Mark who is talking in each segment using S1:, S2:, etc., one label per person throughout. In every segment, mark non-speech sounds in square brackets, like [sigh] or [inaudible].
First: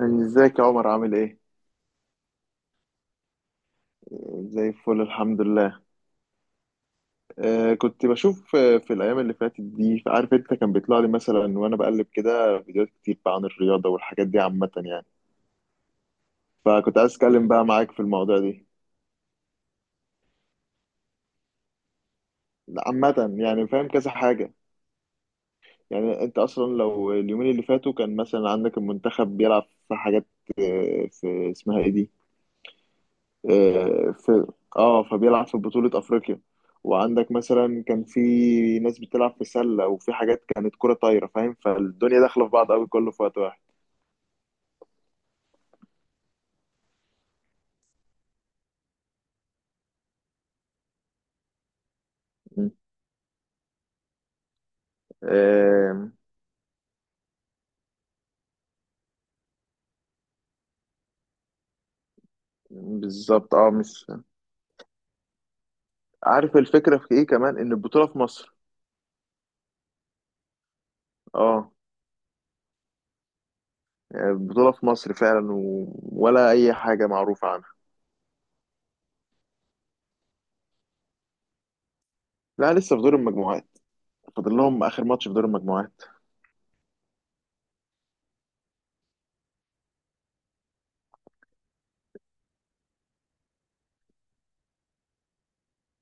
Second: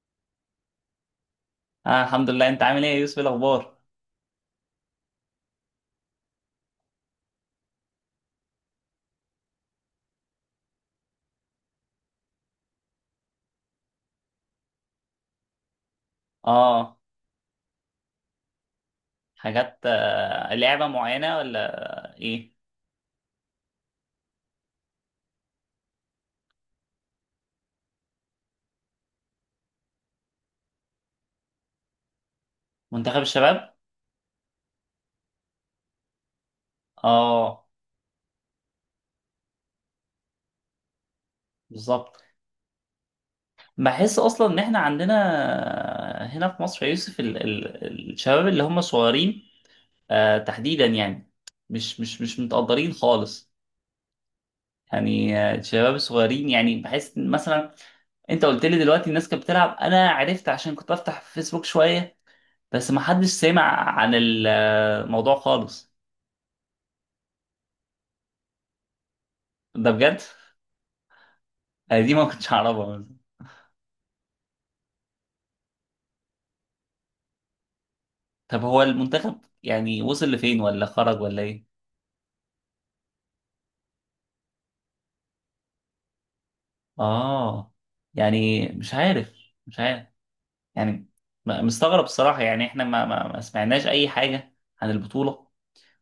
S1: ازيك يا عمر؟ عامل ايه؟
S2: آه، الحمد لله. انت عامل ايه يا يوسف؟ إيه الاخبار؟
S1: زي الفل الحمد لله. آه، كنت بشوف، في الايام اللي فاتت دي، عارف انت، كان بيطلع لي مثلا وانا بقلب كده فيديوهات كتير بقى عن الرياضة والحاجات دي عامة يعني.
S2: اه
S1: فكنت عايز اتكلم بقى معاك في الموضوع دي.
S2: حاجات، آه، لعبة معينة ولا ايه؟
S1: لا، عامة يعني فاهم كذا حاجة. يعني انت اصلا لو اليومين اللي فاتوا كان مثلا عندك المنتخب بيلعب في حاجات. في اسمها ايه دي؟
S2: منتخب الشباب،
S1: آه، في اه فبيلعب في بطولة افريقيا. وعندك
S2: اه.
S1: مثلا كان في ناس بتلعب في سلة وفي حاجات كانت كرة طايرة، فاهم؟
S2: بالظبط،
S1: فالدنيا داخلة في بعض قوي كله في وقت واحد.
S2: بحس اصلا ان احنا عندنا، هنا في مصر يا يوسف، ال الشباب اللي هم صغيرين، آه، تحديدا يعني مش
S1: م.
S2: متقدرين خالص. يعني الشباب
S1: آه،
S2: الصغيرين، يعني بحس إن مثلا انت قلت لي دلوقتي الناس كانت بتلعب. انا عرفت عشان كنت افتح في فيسبوك شوية، بس ما حدش
S1: بالظبط.
S2: سمع
S1: اه. مش
S2: عن الموضوع خالص.
S1: عارف الفكرة في ايه كمان، ان البطولة في مصر.
S2: ده بجد
S1: اه.
S2: أنا دي ما كنتش أعرفها مثلا.
S1: يعني البطولة في مصر فعلا ولا اي حاجة معروفة عنها.
S2: طب هو المنتخب يعني وصل لفين ولا خرج ولا إيه؟
S1: لا، لسه في دور المجموعات. فاضل لهم اخر ماتش في دور المجموعات.
S2: آه، يعني مش عارف، مش عارف. يعني مستغرب الصراحة. يعني إحنا ما سمعناش أي حاجة عن البطولة،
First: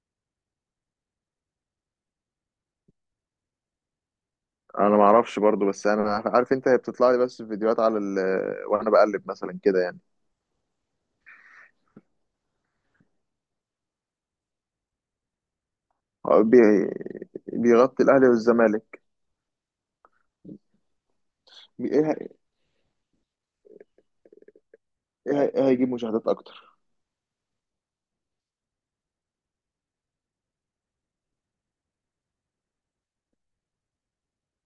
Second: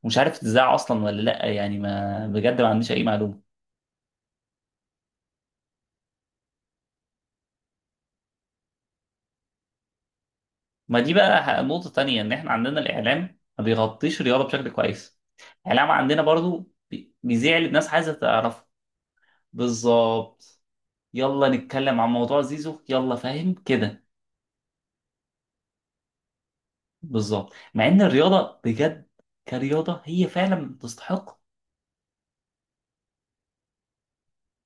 S2: ومش عارف تتذاع أصلا ولا لأ. يعني ما بجد ما عنديش أي معلومة.
S1: انا ما اعرفش برضو، بس انا عارف انت، هي بتطلع لي بس في فيديوهات على وانا بقلب مثلا كده يعني.
S2: ما دي بقى نقطة تانية، إن إحنا عندنا الإعلام ما بيغطيش الرياضة بشكل كويس. الإعلام عندنا
S1: هو
S2: برضو
S1: بي-
S2: بيذيع اللي الناس
S1: بيغطي
S2: عايزة
S1: الاهلي
S2: تعرفه.
S1: والزمالك.
S2: بالظبط، يلا
S1: بي-
S2: نتكلم
S1: ايه
S2: عن
S1: هي-
S2: موضوع زيزو، يلا، فاهم كده.
S1: إيه هيجيب مشاهدات اكتر.
S2: بالظبط، مع ان الرياضه بجد كرياضه هي فعلا تستحق.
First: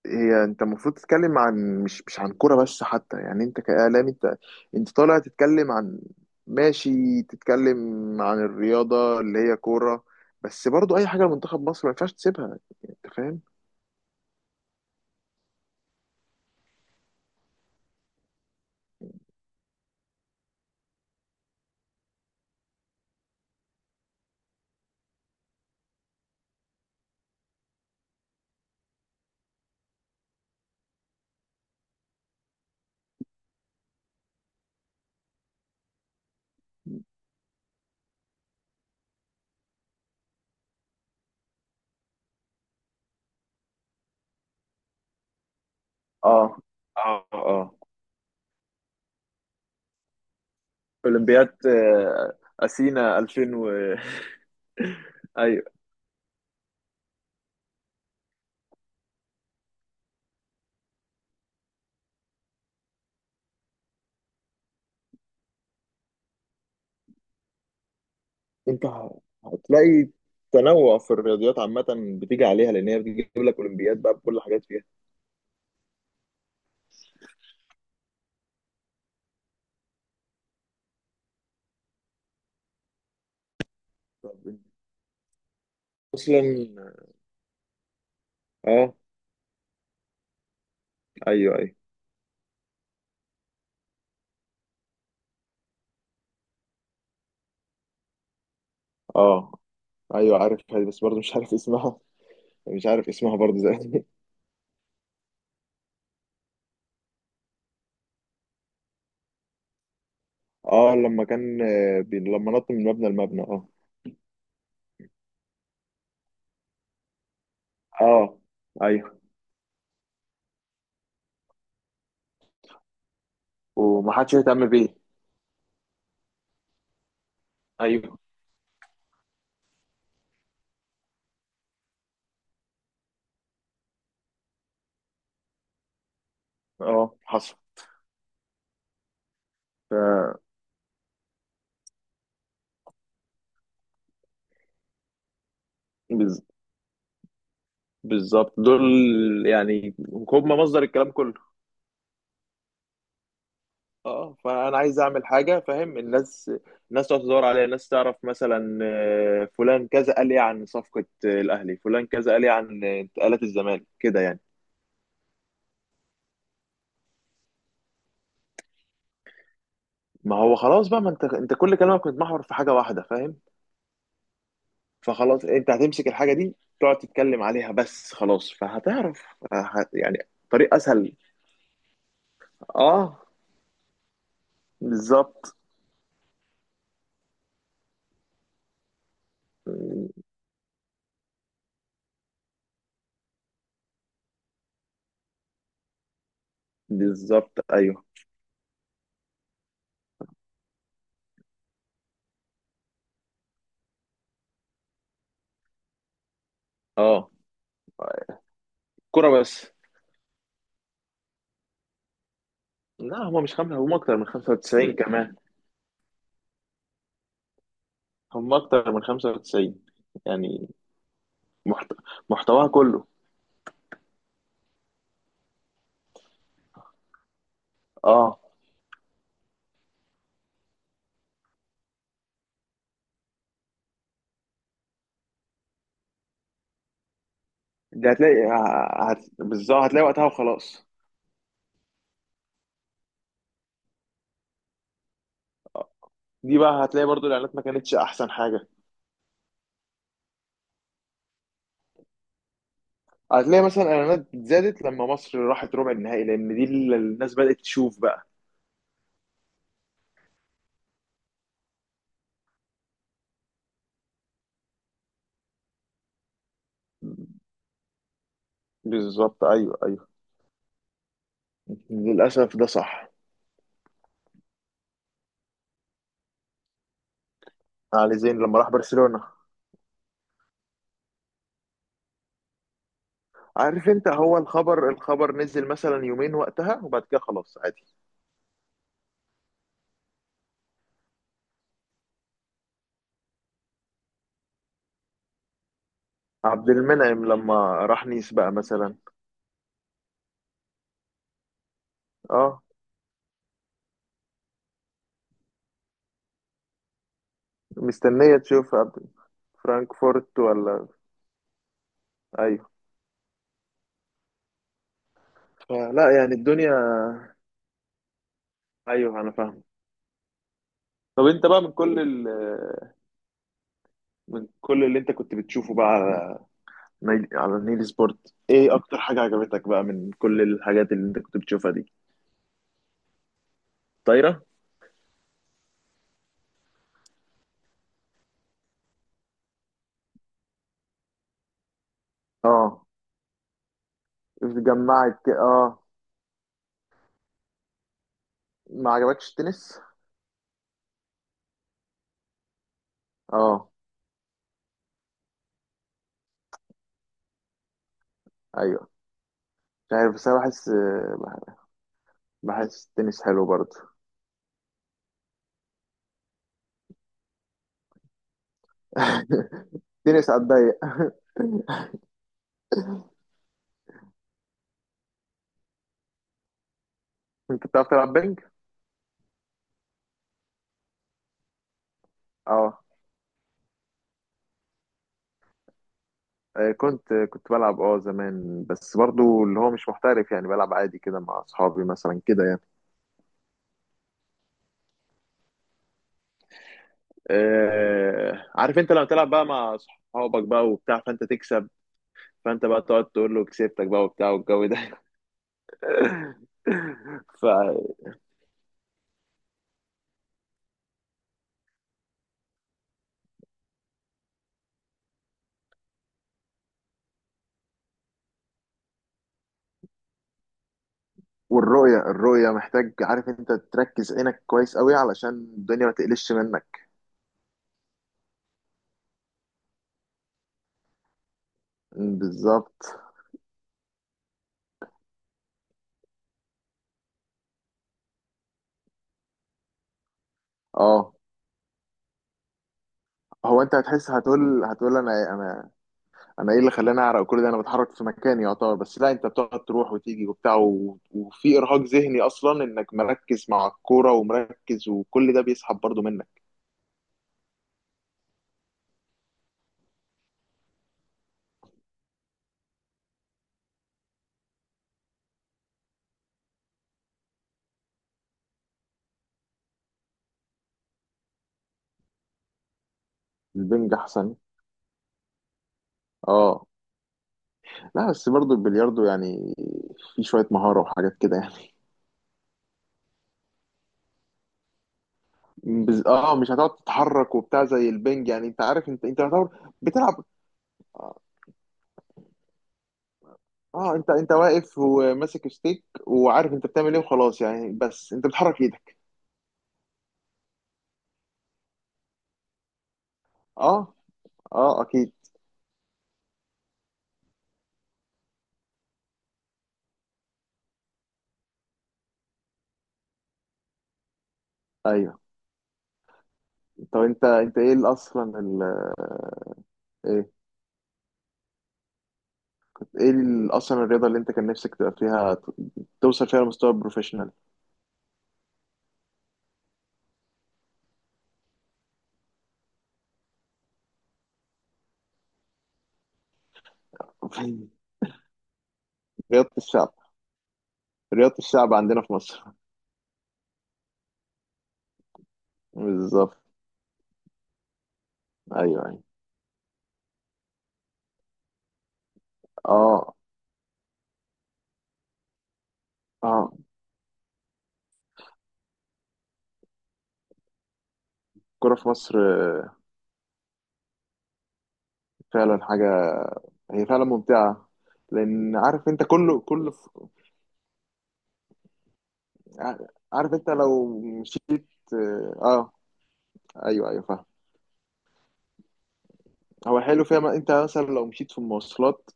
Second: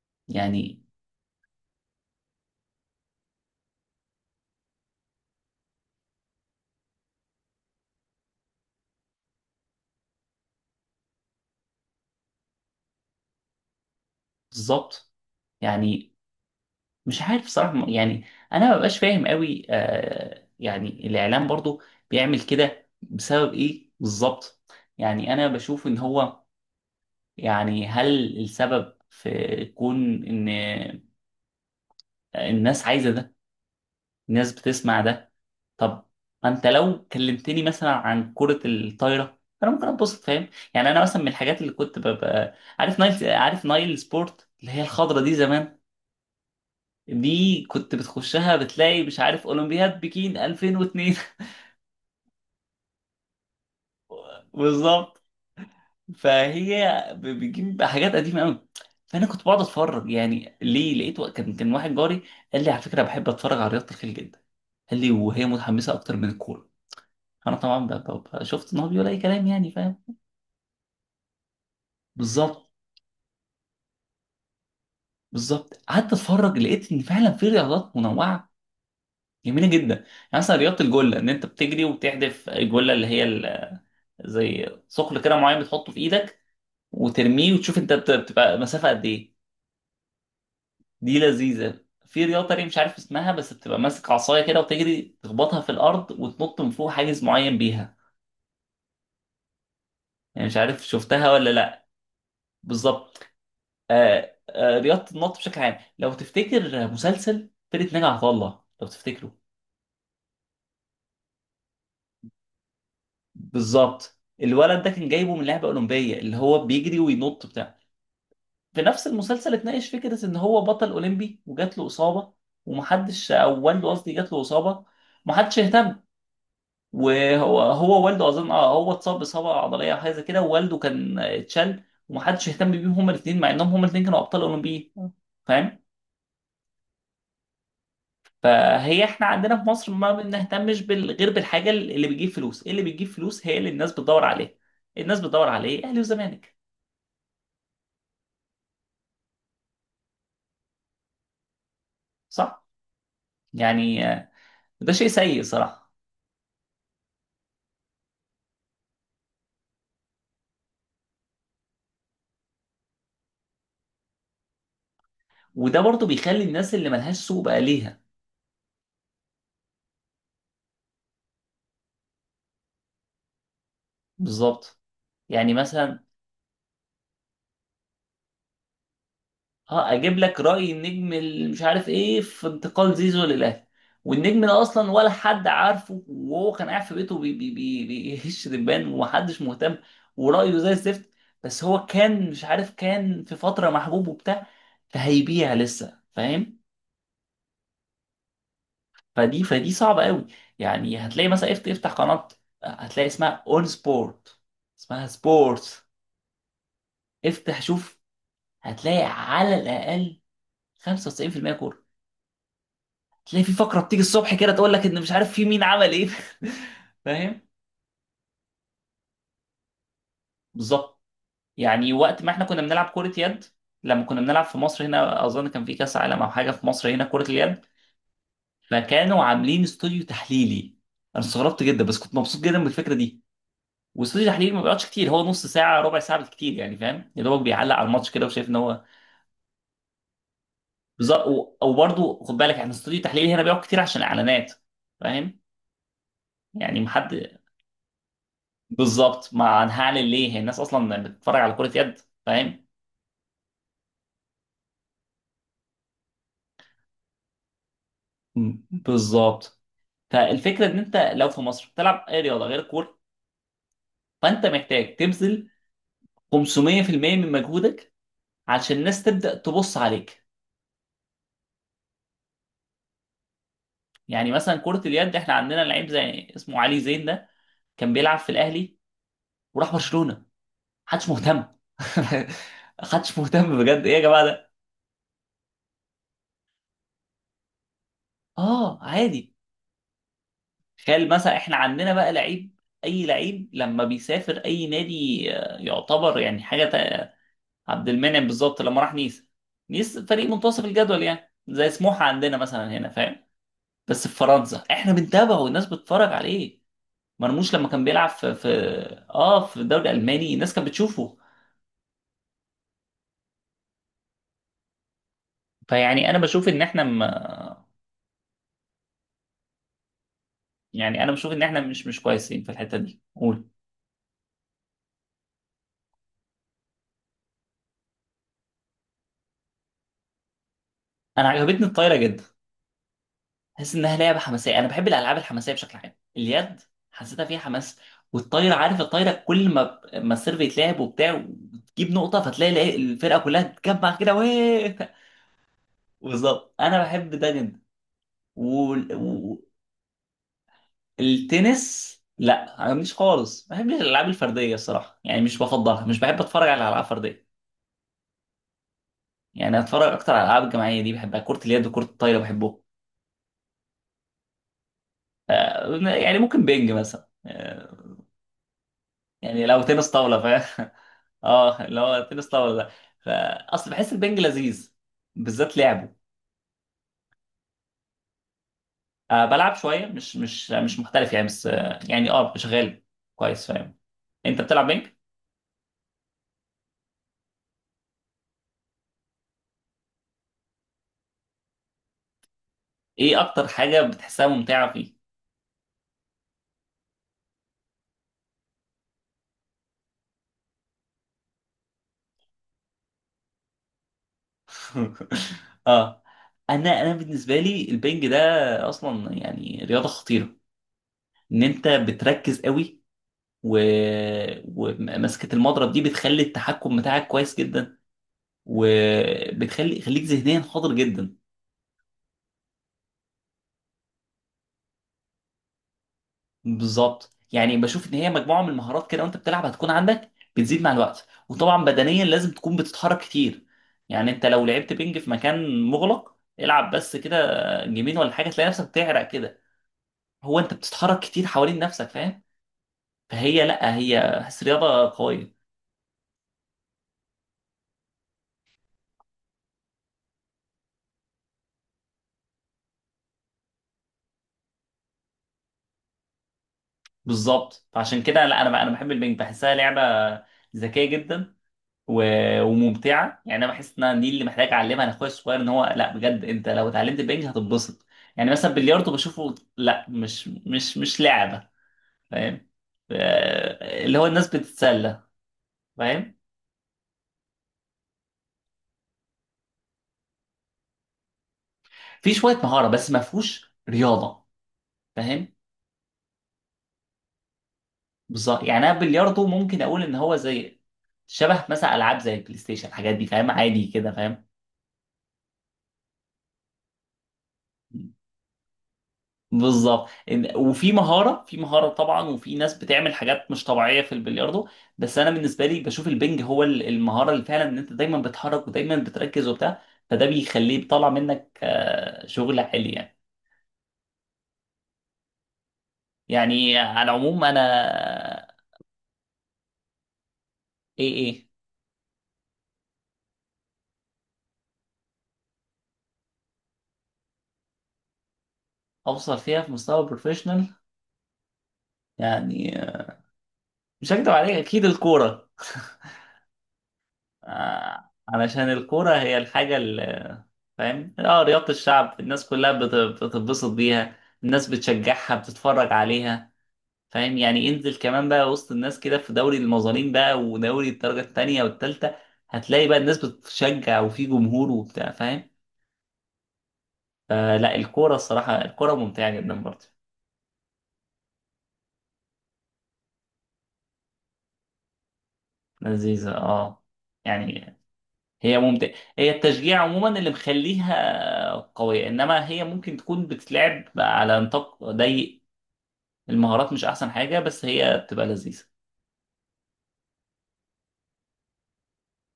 S1: هي انت
S2: يعني
S1: المفروض تتكلم عن مش مش عن كوره بس، حتى يعني انت كاعلامي انت. انت طالع تتكلم عن، ماشي، تتكلم عن الرياضه اللي هي كوره، بس برضو اي حاجه لمنتخب مصر ما ينفعش تسيبها، انت فاهم؟
S2: بالظبط، يعني مش عارف صراحه. يعني انا ما ببقاش فاهم قوي، آه، يعني الاعلام برضو بيعمل كده بسبب ايه بالظبط؟ يعني انا بشوف ان هو، يعني هل السبب في كون ان الناس عايزه ده، الناس بتسمع ده؟ طب انت لو كلمتني مثلا عن كرة الطايرة انا ممكن اتبسط، فاهم؟ يعني انا مثلا من الحاجات اللي كنت ببقى عارف نايل، عارف نايل سبورت اللي هي الخضرة دي زمان؟
S1: اه اه
S2: دي
S1: اه.
S2: كنت بتخشها بتلاقي مش عارف اولمبياد بكين 2002.
S1: اولمبياد اثينا 2000 و
S2: [laughs] بالظبط.
S1: [laughs] ايوه.
S2: فهي بتجيب حاجات قديمة قوي. فانا كنت بقعد اتفرج. يعني ليه؟ لقيت كان واحد جاري قال لي على فكرة بحب اتفرج على رياضة الخيل جدا، قال لي وهي متحمسة اكتر من الكورة. انا طبعا شفت ان هو بيقول اي كلام، يعني فاهم.
S1: هتلاقي تنوع في الرياضيات عامة. بتيجي
S2: بالظبط،
S1: عليها لأن هي بتجيب لك أولمبياد بقى بكل حاجات فيها.
S2: بالظبط. قعدت اتفرج لقيت ان فعلا في رياضات منوعه جميله جدا. يعني مثلا رياضه الجله، ان انت بتجري وبتحدف الجله اللي هي
S1: طب
S2: زي ثقل كده معين بتحطه في ايدك
S1: أصلا.
S2: وترميه وتشوف انت بتبقى مسافه
S1: اه.
S2: قد ايه. دي
S1: أيوه أيوه.
S2: لذيذه. في رياضه تانية مش عارف اسمها، بس بتبقى ماسك عصايه كده وتجري تخبطها في الارض وتنط من فوق حاجز معين بيها،
S1: اه. أيوه،
S2: يعني مش
S1: عارف هذه
S2: عارف
S1: بس برضه
S2: شفتها
S1: مش
S2: ولا
S1: عارف
S2: لا.
S1: اسمها. [laughs] مش عارف
S2: بالظبط.
S1: اسمها برضه زي [laughs]
S2: آه آه، رياضه النط بشكل عام، لو تفتكر مسلسل فرقه ناجي عطا الله، لو تفتكره.
S1: اه لما كان، لما نط من مبنى لمبنى، اه.
S2: بالظبط، الولد ده كان جايبه من لعبه اولمبيه، اللي هو بيجري وينط بتاع
S1: اه.
S2: في نفس
S1: أيوه.
S2: المسلسل اتناقش فكره ان هو بطل اولمبي وجات له اصابه، ومحدش، او والده قصدي جات
S1: ومحدش
S2: له
S1: يهتم
S2: اصابه
S1: بيه.
S2: ومحدش اهتم. وهو
S1: أيوه.
S2: والده اظن، اه، هو اتصاب باصابه عضليه او حاجه زي كده، ووالده كان اتشل ومحدش اهتم بيهم هما الاثنين، مع انهم هما الاثنين كانوا ابطال اولمبيين، فاهم.
S1: اه، حصل.
S2: فهي احنا عندنا في مصر ما
S1: ف-
S2: بنهتمش غير بالحاجه اللي بتجيب فلوس. إيه اللي بتجيب فلوس هي اللي الناس بتدور عليها. الناس بتدور على ايه؟ اهلي
S1: بز-
S2: وزمالك.
S1: بالظبط، دول يعني هم مصدر الكلام كله.
S2: صح، يعني،
S1: اه، فانا
S2: ده
S1: عايز
S2: شيء
S1: اعمل
S2: سيء
S1: حاجه،
S2: صراحة.
S1: فاهم؟ الناس الناس تقعد تدور عليا، الناس تعرف مثلا فلان كذا قال ايه عن صفقه، الاهلي، فلان كذا قال ايه عن انتقالات الزمالك كده يعني.
S2: وده برضو بيخلي الناس اللي ملهاش سوق بقى ليها.
S1: ما هو خلاص بقى، ما انت كل كلامك متمحور في حاجه واحده، فاهم؟
S2: بالظبط.
S1: فخلاص
S2: يعني
S1: انت
S2: مثلا
S1: هتمسك الحاجه دي، تقعد تتكلم عليها بس خلاص فهتعرف.
S2: اه اجيب
S1: يعني
S2: لك رأي
S1: طريق
S2: النجم
S1: اسهل.
S2: اللي مش عارف ايه في انتقال
S1: اه.
S2: زيزو للاهلي، والنجم ده اصلا ولا حد
S1: بالظبط.
S2: عارفه، وهو كان قاعد في بيته بي بي بي بيهش دبان ومحدش مهتم، ورأيه زي الزفت. بس هو كان، مش عارف، كان في فترة محبوب وبتاع، فهيبيع لسه، فاهم.
S1: بالظبط ايوه.
S2: فدي صعبة قوي. يعني هتلاقي مثلا افتح قناة، هتلاقي اسمها اون سبورت، اسمها سبورتس،
S1: اه.
S2: افتح شوف، هتلاقي
S1: كرة
S2: على
S1: بس.
S2: الأقل 95% كورة.
S1: لا هما
S2: تلاقي في
S1: مش خمسة،
S2: فقرة
S1: هما
S2: بتيجي
S1: أكتر من
S2: الصبح كده تقول لك
S1: 95%
S2: ان مش عارف
S1: كمان.
S2: في مين عمل ايه. [laughs] فاهم.
S1: هم اكتر من 95 يعني.
S2: بالظبط.
S1: محت...
S2: يعني وقت ما احنا كنا
S1: محتواها
S2: بنلعب
S1: كله.
S2: كرة يد، لما كنا بنلعب في مصر هنا، اظن كان في كاس عالم او حاجة في مصر هنا كرة اليد،
S1: اه،
S2: فكانوا عاملين استوديو تحليلي. انا استغربت جدا بس كنت مبسوط جدا بالفكرة دي. واستوديو تحليل ما بيقعدش كتير، هو نص ساعه، ربع ساعه بالكتير، يعني فاهم، يا دوبك بيعلق على الماتش
S1: دي
S2: كده،
S1: هتلاقي
S2: وشايف ان هو
S1: بالظبط هتلاقي وقتها وخلاص.
S2: بالظبط. او برضه خد بالك احنا استوديو التحليل هنا بيقعد كتير عشان الاعلانات، فاهم.
S1: دي
S2: يعني
S1: بقى هتلاقي برضو
S2: محد،
S1: الاعلانات ما كانتش احسن حاجه.
S2: بالظبط، ما هنعلن ليه، هي الناس اصلا بتتفرج على كره يد؟ فاهم.
S1: هتلاقي مثلا الاعلانات زادت لما مصر راحت ربع النهائي، لان دي اللي الناس بدات تشوف بقى.
S2: بالظبط. فالفكره ان انت لو في مصر بتلعب اي رياضه غير الكوره، فانت محتاج تبذل 500% من مجهودك عشان الناس تبدا
S1: بالظبط
S2: تبص
S1: ايوه ايوه،
S2: عليك.
S1: للاسف ده صح.
S2: يعني مثلا كره اليد احنا عندنا لعيب زي اسمه علي زين ده، كان
S1: علي
S2: بيلعب في
S1: زين لما راح
S2: الاهلي
S1: برشلونه،
S2: وراح برشلونه، محدش مهتم. [laughs] محدش مهتم بجد.
S1: عارف
S2: ايه يا
S1: انت،
S2: جماعه
S1: هو
S2: ده.
S1: الخبر، الخبر نزل مثلا يومين وقتها وبعد كده خلاص عادي.
S2: اه، عادي. تخيل مثلا احنا عندنا بقى لعيب، اي لعيب لما بيسافر اي نادي، آه، يعتبر يعني حاجه
S1: عبد المنعم لما
S2: عبد
S1: راح
S2: المنعم
S1: نيس بقى
S2: بالظبط لما راح
S1: مثلا.
S2: نيس، نيس فريق منتصف الجدول يعني زي سموحه عندنا
S1: اه.
S2: مثلا هنا، فاهم. بس في فرنسا احنا بنتابعه والناس بتتفرج عليه. مرموش لما كان بيلعب في
S1: مستنيه
S2: في
S1: تشوف.
S2: اه في الدوري الالماني
S1: فرانكفورت
S2: الناس كانت
S1: ولا؟
S2: بتشوفه.
S1: ايوه.
S2: فيعني
S1: فلا
S2: انا
S1: يعني
S2: بشوف ان
S1: الدنيا،
S2: احنا م...
S1: ايوه انا فاهم.
S2: يعني انا
S1: طب
S2: بشوف ان
S1: انت
S2: احنا
S1: بقى من
S2: مش
S1: كل
S2: مش كويسين في الحته دي، قول.
S1: من كل اللي انت كنت بتشوفه بقى على على نيل سبورت، ايه اكتر حاجة عجبتك بقى من كل الحاجات اللي انت
S2: انا
S1: كنت
S2: عجبتني
S1: بتشوفها دي؟
S2: الطايره جدا، حاسس انها لعبه
S1: طايرة.
S2: حماسيه. انا بحب الالعاب الحماسيه بشكل عام، اليد حسيتها فيها حماس. والطايره، عارف الطايره كل ما السيرف يتلعب وبتاع وتجيب نقطه، فتلاقي
S1: اه.
S2: الفرقه كلها تجمع كده ويه.
S1: اه.
S2: [laughs] بالظبط، انا بحب ده جدا.
S1: ما عجبكش
S2: والتنس،
S1: التنس؟
S2: لا، ما عجبنيش خالص، ما
S1: اه
S2: بحبش الالعاب الفرديه الصراحه، يعني مش بفضلها، مش بحب اتفرج على العاب فرديه.
S1: ايوه.
S2: يعني اتفرج
S1: مش
S2: اكتر
S1: عارف
S2: على
S1: بس انا
S2: الالعاب
S1: بحس،
S2: الجماعيه، دي بحبها، كره
S1: بح-
S2: اليد وكره الطايره بحبهم.
S1: بحس التنس حلو برضه.
S2: آه، يعني ممكن بينج مثلا، آه، يعني لو
S1: [laughs]
S2: تنس طاولة،
S1: التنس على
S2: فاهم.
S1: الضيق.
S2: [laughs] اه اللي هو تنس طاولة ده، فأصل بحس البنج لذيذ، بالذات لعبه.
S1: [laughs] انت بتعرف تلعب بينج؟
S2: آه، بلعب شوية، مش محترف يعني، بس آه يعني اه
S1: اه.
S2: شغال كويس، فاهم. انت بتلعب بنج؟
S1: كنت بلعب اه زمان، بس برضو اللي هو مش محترف، يعني بلعب عادي كده مع اصحابي مثلا كده يعني.
S2: ايه اكتر حاجة بتحسها ممتعة فيه؟
S1: عارف انت، لما تلعب بقى مع اصحابك بقى وبتاع فانت تكسب، فانت بقى تقعد تقول له كسبتك بقى وبتاع والجو ده.
S2: [laughs] اه. انا انا بالنسبة
S1: [laughs] ف،
S2: لي البنج ده اصلا يعني رياضة خطيرة. ان انت بتركز قوي، و... ومسكة المضرب دي بتخلي التحكم بتاعك كويس جدا، وبتخلي خليك ذهنيا حاضر جدا.
S1: والرؤية الرؤية محتاج، عارف انت، تركز عينك كويس قوي علشان الدنيا ما تقلش منك.
S2: بالظبط، يعني بشوف ان هي مجموعه من المهارات كده، وانت بتلعب هتكون عندك، بتزيد مع الوقت. وطبعا بدنيا لازم تكون
S1: بالظبط
S2: بتتحرك كتير. يعني انت لو لعبت بينج في مكان مغلق، العب بس كده جيمين ولا حاجه، تلاقي نفسك بتعرق كده. هو انت بتتحرك
S1: اه.
S2: كتير حوالين نفسك، فاهم. فهي،
S1: هو انت
S2: لا،
S1: هتحس،
S2: هي بحس
S1: هتقول
S2: رياضه
S1: هتقول انا،
S2: قويه.
S1: انا ايه اللي خلاني اعرق كل ده؟ انا بتحرك في مكاني يعتبر، بس لا، انت بتقعد تروح وتيجي وبتاع وفي ارهاق ذهني اصلا انك مركز مع الكوره ومركز وكل ده بيسحب برضو منك.
S2: بالظبط، فعشان كده لا، انا انا بحب البينج، بحسها لعبه ذكيه جدا، وممتعه. يعني انا بحس ان أنا دي اللي محتاج اعلمها لاخويا الصغير، ان هو لا بجد انت لو اتعلمت البنج هتتبسط. يعني مثلا بلياردو بشوفه لا، مش لعبه، فاهم، آه،
S1: البنج
S2: اللي هو الناس
S1: احسن.
S2: بتتسلى، فاهم.
S1: اه. لا بس برضو البلياردو يعني في شويه مهاره وحاجات كده يعني.
S2: في شويه مهاره، بس ما فيهوش رياضه، فاهم.
S1: اه، مش هتقعد تتحرك وبتاع زي البنج
S2: بالظبط،
S1: يعني، انت
S2: يعني انا
S1: عارف انت، انت
S2: بلياردو
S1: يعتبر
S2: ممكن اقول ان هو
S1: بتلعب.
S2: زي شبه مثلا العاب زي البلاي ستيشن، الحاجات دي فاهم، عادي كده،
S1: اه، انت
S2: فاهم.
S1: انت واقف وماسك ستيك وعارف انت بتعمل ايه وخلاص يعني، بس انت بتحرك ايدك.
S2: بالظبط، وفي مهاره، في مهاره طبعا، وفي ناس بتعمل حاجات مش طبيعيه في
S1: اه.
S2: البلياردو.
S1: اه
S2: بس انا
S1: اكيد.
S2: بالنسبه لي بشوف البنج هو المهاره اللي فعلا ان انت دايما بتحرك ودايما بتركز وبتاع، فده بيخليه بيطلع منك آه، شغل عالي يعني.
S1: ايوه.
S2: يعني على
S1: طب
S2: العموم
S1: انت
S2: انا،
S1: ايه ال- اصلا ال... ايه
S2: ايه ايه،
S1: ايه ال- اصلا الرياضه اللي انت كان نفسك تبقى فيها، توصل فيها لمستوى بروفيشنال؟
S2: اوصل فيها في مستوى بروفيشنال. يعني آه، مش هكدب عليك، اكيد الكوره. [laughs]
S1: [laughs]
S2: آه، علشان الكورة هي
S1: رياضه
S2: الحاجة
S1: الشعب.
S2: اللي، فاهم، اه،
S1: رياضه
S2: رياضة
S1: الشعب
S2: الشعب،
S1: عندنا في
S2: الناس
S1: مصر.
S2: كلها بتتبسط بيها، الناس بتشجعها، بتتفرج عليها،
S1: بالظبط
S2: فاهم. يعني انزل كمان بقى وسط الناس
S1: ايوه
S2: كده
S1: ايوه.
S2: في دوري المظالم بقى ودوري الدرجة التانية والتالتة، هتلاقي بقى الناس
S1: اه.
S2: بتشجع، وفي جمهور وبتاع، فاهم.
S1: اه،
S2: فلا الكورة الصراحة، الكورة ممتعة جدا برضه،
S1: الكوره في مصر فعلا حاجه.
S2: لذيذة، اه.
S1: هي فعلا
S2: يعني
S1: ممتعه،
S2: هي
S1: لان
S2: ممتعة،
S1: عارف انت
S2: هي
S1: كله
S2: التشجيع
S1: كله،
S2: عموما اللي مخليها قوية، انما هي ممكن تكون
S1: عارف انت
S2: بتتلعب
S1: لو
S2: على نطاق
S1: مشيت.
S2: ضيق،
S1: اه
S2: المهارات مش
S1: ايوه
S2: احسن
S1: ايوه
S2: حاجه،
S1: فاهم.
S2: بس هي بتبقى لذيذه.
S1: هو حلو فيها، ما انت مثلا لو مشيت في المواصلات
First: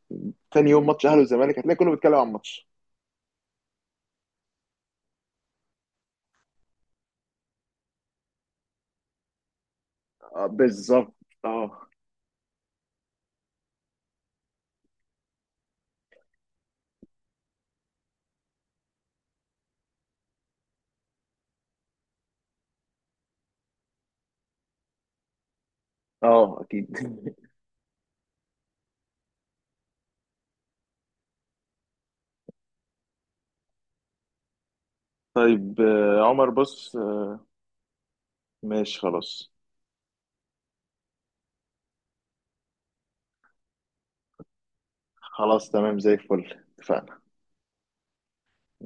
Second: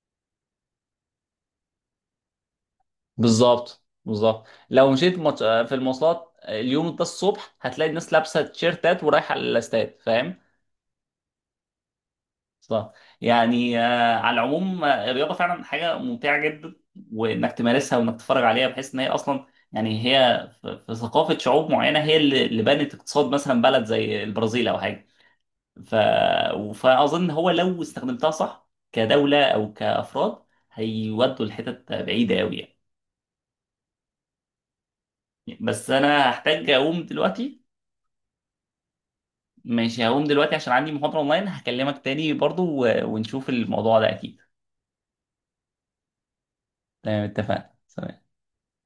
S1: تاني يوم ماتش اهلي والزمالك هتلاقي كله بيتكلم عن الماتش.
S2: بالظبط، بالظبط، لو مشيت في المواصلات اليوم ده الصبح، هتلاقي الناس لابسه تيشيرتات ورايحه الاستاد، فاهم.
S1: بالظبط. اه.
S2: صح. يعني آه، على العموم آه، الرياضه فعلا حاجه ممتعه جدا، وانك تمارسها وانك تتفرج عليها، بحيث ان هي اصلا، يعني هي في ثقافه شعوب معينه هي اللي بنت اقتصاد مثلا بلد زي البرازيل او حاجه. ف...
S1: اه اكيد.
S2: فاظن
S1: [laughs]
S2: هو لو استخدمتها صح كدوله او كافراد هيودوا لحتت بعيده قوي يعني.
S1: طيب،
S2: بس انا
S1: عمر
S2: هحتاج
S1: بص،
S2: اقوم دلوقتي.
S1: ماشي خلاص.
S2: ماشي، هقوم دلوقتي عشان عندي محاضرة اونلاين، هكلمك تاني برضو ونشوف الموضوع ده اكيد.
S1: خلاص تمام زي الفل اتفقنا.
S2: تمام، اتفقنا، سلام.